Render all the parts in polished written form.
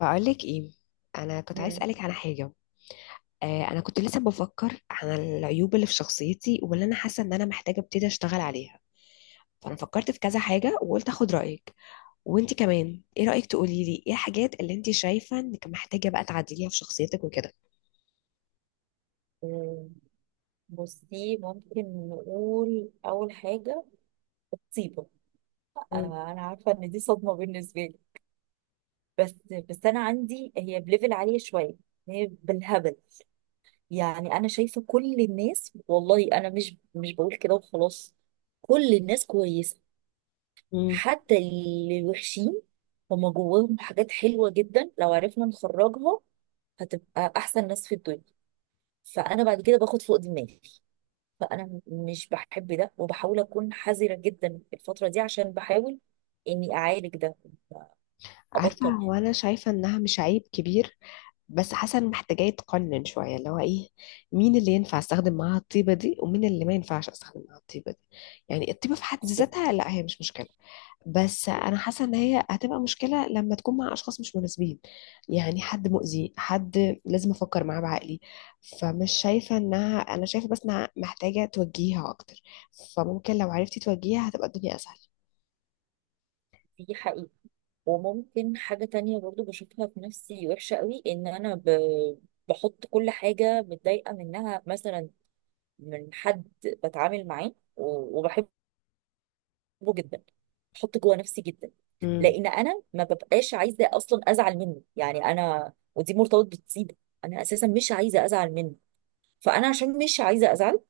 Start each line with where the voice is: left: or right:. left: بقولك ايه، انا كنت عايز
right: مم.
left: اسالك على حاجه. انا كنت لسه بفكر على العيوب اللي في شخصيتي واللي انا حاسه ان انا محتاجه ابتدي اشتغل عليها، فانا فكرت في كذا حاجه وقلت اخد رايك. وانت كمان، ايه رايك تقولي لي ايه الحاجات اللي انت شايفه انك محتاجه بقى تعدليها في شخصيتك وكده؟
right: آه، بصي ممكن نقول أول حاجة طيبة.
left: مم.
right: آه، أنا عارفة إن دي صدمة بالنسبة لي، بس بس أنا عندي هي بليفل عالية شوية. هي بالهبل. يعني أنا شايفة كل الناس، والله أنا مش بقول كده وخلاص. كل الناس كويسة،
left: مم.
right: حتى اللي وحشين، هما جواهم حاجات حلوة جدا لو عرفنا نخرجها، هتبقى أحسن ناس في الدنيا. فأنا بعد كده باخد فوق دماغي، فانا مش بحب ده وبحاول اكون حذره جدا الفتره دي عشان بحاول اني اعالج ده
left: عارفه،
right: ابطل.
left: هو انا شايفه انها مش عيب كبير، بس حاسه ان محتاجه يتقنن شويه، اللي هو ايه؟ مين اللي ينفع استخدم معاها الطيبه دي ومين اللي ما ينفعش استخدم معاها الطيبه دي. يعني الطيبه في حد
right: بس
left: ذاتها لا، هي مش مشكله، بس انا حاسه ان هي هتبقى مشكله لما تكون مع اشخاص مش مناسبين. يعني حد مؤذي، حد لازم افكر معاه بعقلي. فمش شايفه انها، انا شايفه بس انها محتاجه توجيهها اكتر، فممكن لو عرفتي توجيهها هتبقى الدنيا اسهل.
right: دي حقيقه. وممكن حاجه تانية برضو بشوفها في نفسي وحشه قوي، ان انا بحط كل حاجه متضايقه منها، مثلا من حد بتعامل معاه و- وبحبه جدا، بحط جوه نفسي جدا.
left: امم
right: لان انا ما ببقاش عايزه اصلا ازعل منه، يعني انا ودي مرتبط بالطيبه، انا اساسا مش عايزه ازعل منه، فانا عشان مش عايزه ازعل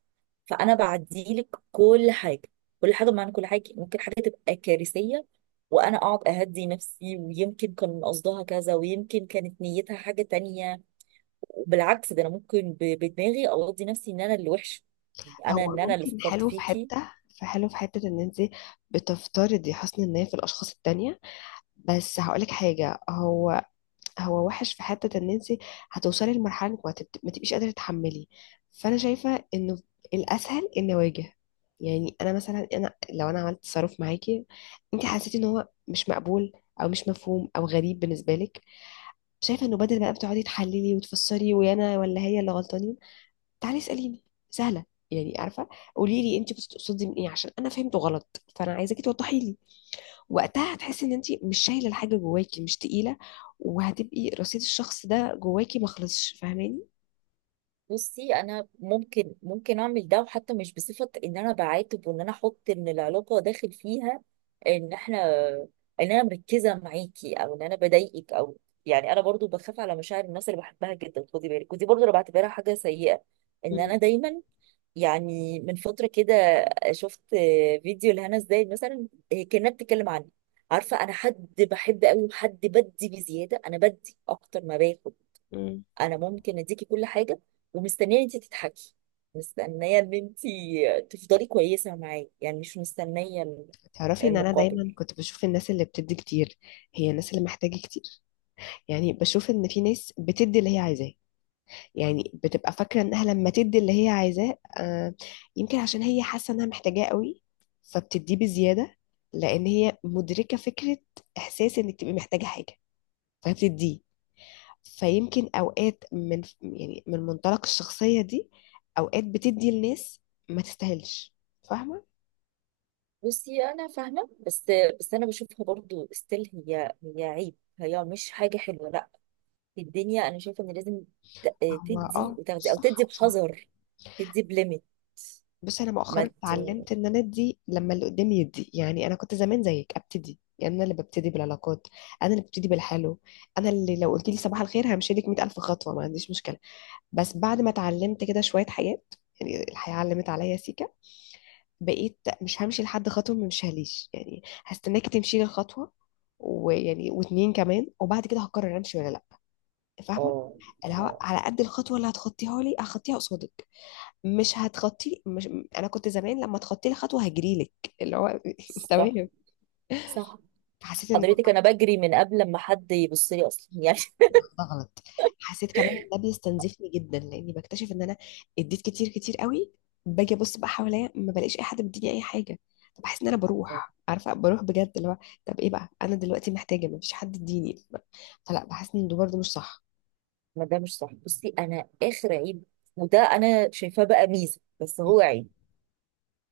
right: فانا بعديلك كل حاجه. كل حاجه بمعنى كل حاجه، ممكن حاجه تبقى كارثيه، وانا اقعد اهدي نفسي ويمكن كان قصدها كذا ويمكن كانت نيتها حاجه تانية. وبالعكس ده انا ممكن ب- بدماغي اقضي نفسي ان انا اللي وحش، يعني انا ان
left: هو
right: انا اللي
left: ممكن
right: فكرت
left: حلو في
right: فيكي.
left: حته، فحلو في حته ان انت بتفترضي حسن النيه في الاشخاص التانية. بس هقولك حاجه، هو وحش في حتة ان انت هتوصلي لمرحلة انك ما تبقيش قادرة تتحملي. فانا شايفة انه الاسهل ان اواجه. يعني انا مثلا، لو انا عملت تصرف معاكي، انت حسيتي ان هو مش مقبول او مش مفهوم او غريب بالنسبة لك، شايفة انه بدل بقى بتقعدي تحللي وتفسري ويا انا ولا هي اللي غلطانين، تعالي اسأليني، سهلة. يعني عارفة، قولي لي انت بتقصدي من ايه عشان انا فهمته غلط، فانا عايزاكي توضحي لي. وقتها هتحسي ان انت مش شايله الحاجه جواكي، مش تقيله، وهتبقي رصيد الشخص ده جواكي ما خلصش. فاهماني؟
right: بصي انا ممكن اعمل ده، وحتى مش بصفه ان انا بعاتب وان انا احط ان العلاقه داخل فيها، ان احنا، ان انا مركزه معاكي او ان انا بضايقك او، يعني انا برضو بخاف على مشاعر الناس اللي بحبها جدا، خدي بالك، ودي برضو انا بعتبرها حاجه سيئه، ان
left: مم.
right: انا دايما. يعني من فتره كده شفت فيديو لهنا ازاي مثلا هي كانت بتتكلم عني، عارفه انا حد بحب قوي وحد بدي بزياده، انا بدي اكتر ما باخد.
left: مم.
right: انا ممكن اديكي كل حاجه، ومستنيه ان انت تضحكي، مستنيه ان انت تفضلي كويسه معايا، يعني مش مستنيه
left: تعرفي ان انا
right: المقابل.
left: دايما كنت بشوف الناس اللي بتدي كتير هي الناس اللي محتاجه كتير. يعني بشوف ان في ناس بتدي اللي هي عايزاه. يعني بتبقى فاكره انها لما تدي اللي هي عايزاه، آه، يمكن عشان هي حاسه انها محتاجاه قوي، فبتديه بزياده، لان هي مدركه فكره، احساس انك تبقي محتاجه حاجه، فبتديه. فيمكن اوقات يعني من منطلق الشخصية دي اوقات بتدي لناس ما تستاهلش. فاهمة؟
right: بصي انا فاهمه، بس انا بشوفها برضو ستيل، هي عيب، هي مش حاجه حلوه، لا. في الدنيا انا شايفه ان لازم ت-
left: هو
right: تدي
left: اه، مش
right: وتاخدي، او تدي
left: صح بصراحة.
right: بحذر، تدي بليميت.
left: بس انا
right: ما
left: مؤخرا
right: ت...
left: اتعلمت ان انا ادي لما اللي قدامي يدي. يعني انا كنت زمان زيك، ابتدي، يعني انا اللي ببتدي بالعلاقات، انا اللي ببتدي بالحلو. انا اللي لو قلت لي صباح الخير همشي لك 100,000 خطوة، ما عنديش مشكلة. بس بعد ما اتعلمت كده شوية حاجات، يعني الحياة علمت عليا سيكا، بقيت مش همشي لحد خطوة ما مشيهاليش. يعني هستناكي تمشي لي الخطوة ويعني واتنين كمان، وبعد كده هقرر امشي ولا لا. فاهمة؟
right: اه،
left: اللي هو
right: اه،
left: على قد الخطوة اللي هتخطيها لي هخطيها قصادك. مش هتخطي مش انا كنت زمان لما تخطي لي خطوة هجري لك، اللي هو
right: صح،
left: تمام.
right: صح،
left: حسيت ان
right: حضرتك انا بجري من قبل ما حد يبص لي اصلا يعني.
left: ده غلط. حسيت كمان ان ده بيستنزفني جدا، لاني بكتشف ان انا اديت كتير كتير قوي. باجي ابص بقى حواليا ما بلاقيش اي حد بيديني اي حاجه، فبحس ان انا بروح، عارفه، بروح بجد. اللي هو طب ايه بقى، انا دلوقتي محتاجه، ما فيش حد يديني، فلا، بحس ان ده برضه مش صح.
right: ما ده مش صح. بصي انا اخر عيب، وده انا شايفاه بقى ميزه بس هو عيب،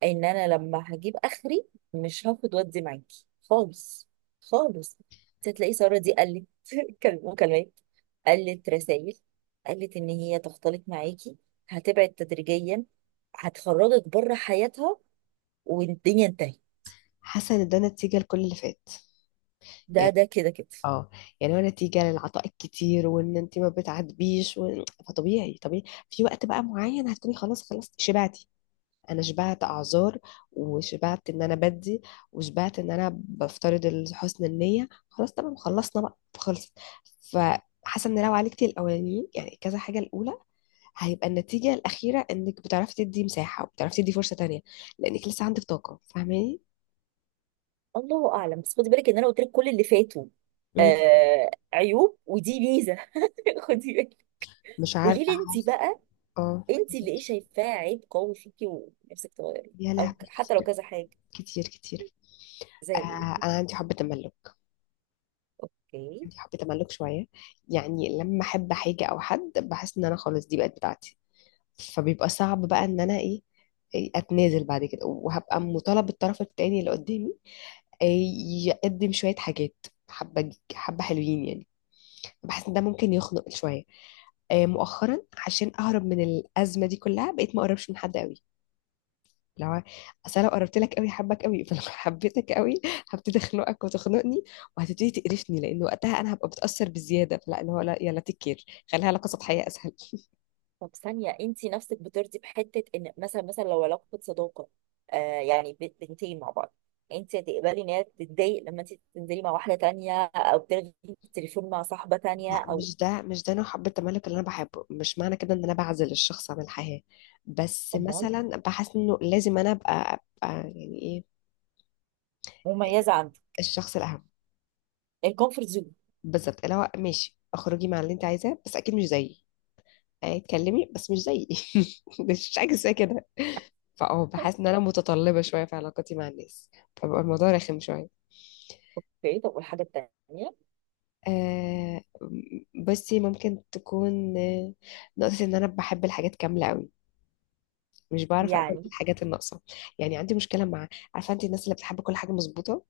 right: ان انا لما هجيب اخري مش هاخد ودي معاكي خالص، خالص. انت هتلاقي ساره دي قلت مكالمات، قلت رسائل، قلت ان هي تختلط معاكي، هتبعد تدريجيا، هتخرجك بره حياتها، والدنيا انتهت.
left: حاسه ان ده نتيجه لكل اللي فات.
right: ده
left: يعني
right: ده كده كده.
left: اه، يعني هو نتيجه للعطاء الكتير وان انت ما بتعاتبيش فطبيعي طبيعي في وقت بقى معين هتكوني خلاص، خلاص شبعتي. انا شبعت اعذار، وشبعت ان انا بدي، وشبعت ان انا بفترض حسن النيه. خلاص تمام، خلصنا بقى، خلصت. فحاسه ان لو عالجتي الاولانيين، يعني كذا حاجه الاولى، هيبقى النتيجه الاخيره انك بتعرفي تدي مساحه وبتعرفي تدي فرصه تانية، لانك لسه عندك طاقه. فاهماني؟
right: الله اعلم، بس خدي بالك ان انا قلت لك كل اللي فاتوا
left: مم.
right: آه عيوب، ودي ميزه. خدي بالك،
left: مش
right: قولي لي
left: عارفه،
right: انت
left: حاسه.
right: بقى،
left: اه.
right: انت اللي ايه شايفاه عيب قوي فيكي ونفسك تغيريه؟
left: يا
right: او
left: لهوي
right: حتى لو
left: كتير،
right: كذا حاجه،
left: كتير كتير.
right: زي
left: آه
right: ايه؟
left: انا عندي حب تملك.
right: اوكي.
left: عندي حب تملك شويه. يعني لما احب حاجه او حد بحس ان انا خلاص دي بقت بتاعتي، فبيبقى صعب بقى ان انا ايه، إيه، اتنازل بعد كده، وهبقى مطالب الطرف التاني اللي قدامي، إيه، يقدم شوية حاجات، حبة حبة حلوين يعني. بحس ان ده ممكن يخنق شوية. مؤخرا عشان اهرب من الازمه دي كلها بقيت ما اقربش من حد قوي. لو، اصل لو قربت لك قوي، حبك قوي، فلو حبيتك قوي هبتدي اخنقك وتخنقني، وهتبتدي تقرفني، لان وقتها انا هبقى بتاثر بزياده. فلا اللي هو لا، يلا تكير، خليها علاقه سطحيه اسهل.
right: طب ثانيه، انت نفسك بترضي بحته ان مثلا لو علاقه صداقه، آه يعني بنتين مع بعض، انت هتقبلي ان هي تتضايق لما انت تنزلي مع واحده تانية او تلغي التليفون مع صاحبه تانية
left: لا
right: او؟
left: مش ده نوع حب التملك اللي انا بحبه. مش معنى كده ان انا بعزل الشخص عن الحياة، بس
right: امال.
left: مثلا بحس انه لازم انا أبقى يعني ايه،
right: مميزه عندي.
left: الشخص الاهم.
right: الكومفورت زون.
left: بالظبط، اللي هو ماشي، اخرجي مع اللي انت عايزاه، بس اكيد مش زيي. اتكلمي بس مش زيي. مش حاجه زي كده. فاه، بحس ان انا متطلبه شويه في علاقتي مع الناس، فبقى الموضوع رخم شويه.
right: اوكي، طب والحاجه التانيه؟
left: آه بصي، ممكن تكون نقطة إن أنا بحب الحاجات كاملة أوي، مش بعرف اقبل
right: يعني
left: بالحاجات الناقصه. يعني عندي مشكله مع، عارفه انت الناس اللي بتحب كل حاجه مظبوطه؟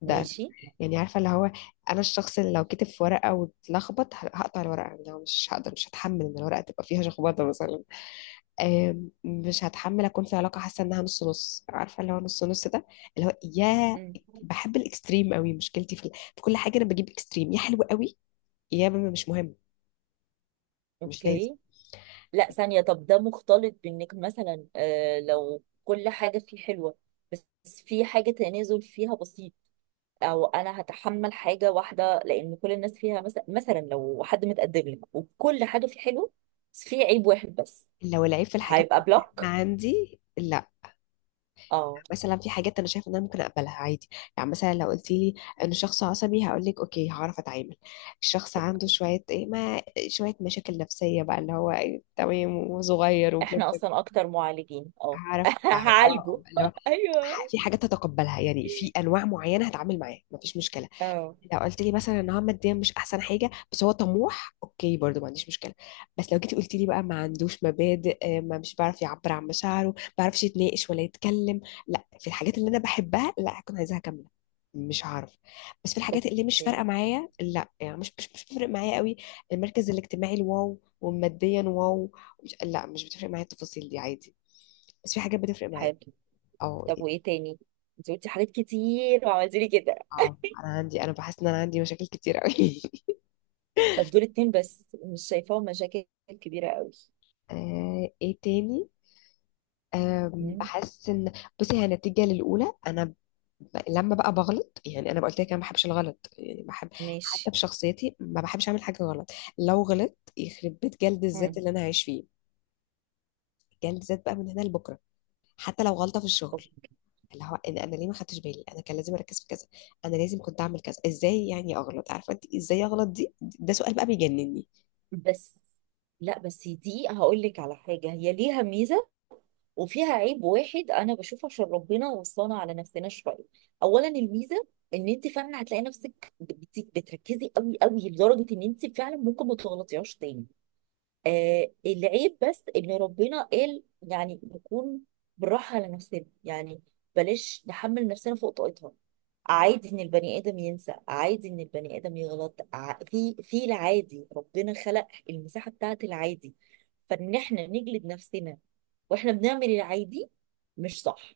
left: ده أنا.
right: ماشي.
left: يعني عارفه، اللي هو انا الشخص اللي لو كتب في ورقه واتلخبط هقطع الورقه. يعني لو مش هقدر، مش هتحمل ان الورقه تبقى فيها شخبطه مثلا. مش هتحمل اكون في علاقه حاسه انها نص نص. عارفه اللي هو نص نص ده، اللي هو يا،
right: مم.
left: بحب الاكستريم قوي. مشكلتي في كل حاجه انا بجيب اكستريم، يا حلو قوي، يا مش مهم، مش لازم.
right: اوكي. لا ثانية، طب ده مختلط بانك مثلا لو كل حاجة فيه حلوة، بس في حاجة تنازل فيها بسيط، او انا هتحمل حاجة واحدة لان كل الناس فيها، مثلا لو حد متقدم لك وكل حاجة فيه حلوة، بس فيه عيب واحد بس،
left: لو العيب في الحاجات
right: هيبقى
left: اللي
right: بلوك.
left: عندي، لا،
right: اه.
left: مثلا في حاجات انا شايفه ان انا ممكن اقبلها عادي. يعني مثلا لو قلت لي انه شخص عصبي، هقول لك اوكي هعرف اتعامل. الشخص عنده
right: أوكي.
left: شويه ايه، ما، شويه مشاكل نفسيه بقى، اللي هو إيه، تمام، وصغير، وبلا بلا
right: احنا
left: بلا.
right: اصلا اكتر معالجين، اه
left: هعرف أتع- اه،
right: هعالجه.
left: اللي هو،
right: ايوه،
left: في حاجات هتقبلها. يعني في انواع معينه هتعامل معاها مفيش مشكله.
right: اه
left: لو قلت لي مثلا ان هو ماديا مش احسن حاجه، بس هو طموح، اوكي، برضو ما عنديش مشكله. بس لو جيتي قلت لي بقى ما عندوش مبادئ، ما، مش بيعرف يعبر عن مشاعره، ما بيعرفش يتناقش ولا يتكلم، لا. في الحاجات اللي انا بحبها، لا، هكون عايزاها كامله. مش هعرف. بس في الحاجات اللي مش فارقه
right: اوكي
left: معايا، لا، يعني مش بتفرق معايا قوي. المركز الاجتماعي الواو، وماديا واو، مش، لا، مش بتفرق معايا التفاصيل دي، عادي. بس في حاجات بتفرق معايا.
right: حلو.
left: اه.
right: طب وايه تاني؟ انت قلتي حاجات كتير وعملتي لي كده،
left: اه عندي انا بحس ان انا عندي مشاكل كتير قوي.
right: طب دول اتنين بس، مش شايفاهم مشاكل كبيرة قوي.
left: ايه تاني؟
right: مم.
left: بحس ان، بصي هي نتيجة للأولى. لما بقى بغلط، يعني أنا قلت لك أنا ما بحبش الغلط. يعني بحب حتى
right: ماشي.
left: في شخصيتي ما بحبش أعمل حاجة غلط. لو غلط يخرب بيت، جلد الذات
right: مم.
left: اللي أنا عايش فيه، جلد الذات بقى من هنا لبكرة. حتى لو غلطة في الشغل،
right: أوكي.
left: اللي هو إن أنا ليه ما خدتش بالي، أنا كان لازم أركز في كذا، أنا لازم كنت أعمل كذا. إزاي يعني أغلط؟ عارفة أنت إزاي أغلط دي؟ ده سؤال بقى بيجنني.
right: بس لا، بس دي هقول لك على حاجة، هي ليها ميزة وفيها عيب واحد أنا بشوفه عشان ربنا وصانا على نفسنا شوية. أولا الميزة، إن أنت فعلا هتلاقي نفسك بتركزي قوي قوي لدرجة إن أنت فعلا ممكن ما تغلطيهاش تاني. آه العيب بس، إن ربنا قال يعني نكون بالراحة على نفسنا، يعني بلاش نحمل نفسنا فوق طاقتها. عادي ان البني ادم ينسى، عادي ان البني ادم يغلط، في العادي ربنا خلق المساحه بتاعت العادي، فان احنا نجلد نفسنا واحنا بنعمل العادي مش صح.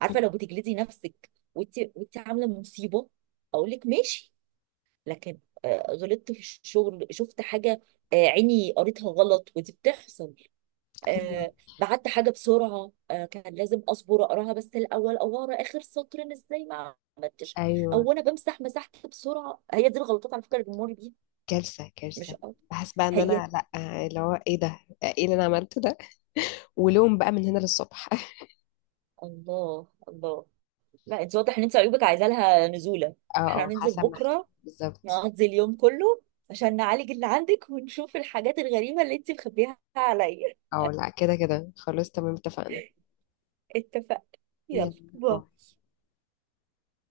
right: عارفه لو بتجلدي نفسك وانت عامله مصيبه اقول لك ماشي، لكن آه، غلطت في الشغل شفت حاجه، آه، عيني قريتها غلط ودي بتحصل.
left: ايوه.
right: آه بعت حاجة بسرعة، كان لازم أصبر أقراها بس الأول، أو أقرا آخر سطر، أنا إزاي ما عملتش،
left: ايوه.
right: أو أنا بمسح، مسحت بسرعة. هي دي الغلطات على فكرة اللي بنمر بيها،
left: كارثه،
right: مش
left: كارثه.
right: أكتر.
left: بحس بقى ان
right: هي
left: انا، لا، اللي هو ايه ده، ايه اللي انا عملته ده؟ ولوم بقى من هنا للصبح.
right: الله الله. لا أنت واضح إن أنت عيوبك عايزة لها نزولة، إحنا
left: اه
right: هننزل
left: حسب ما احتاج
right: بكرة
left: بالظبط.
right: نقضي اليوم كله عشان نعالج اللي عندك ونشوف الحاجات الغريبة اللي أنت مخبيها عليا.
left: اه، لا كده كده، خلاص تمام، اتفقنا.
right: اتفقنا.
left: يلا،
right: يلا
left: باي.
right: باي.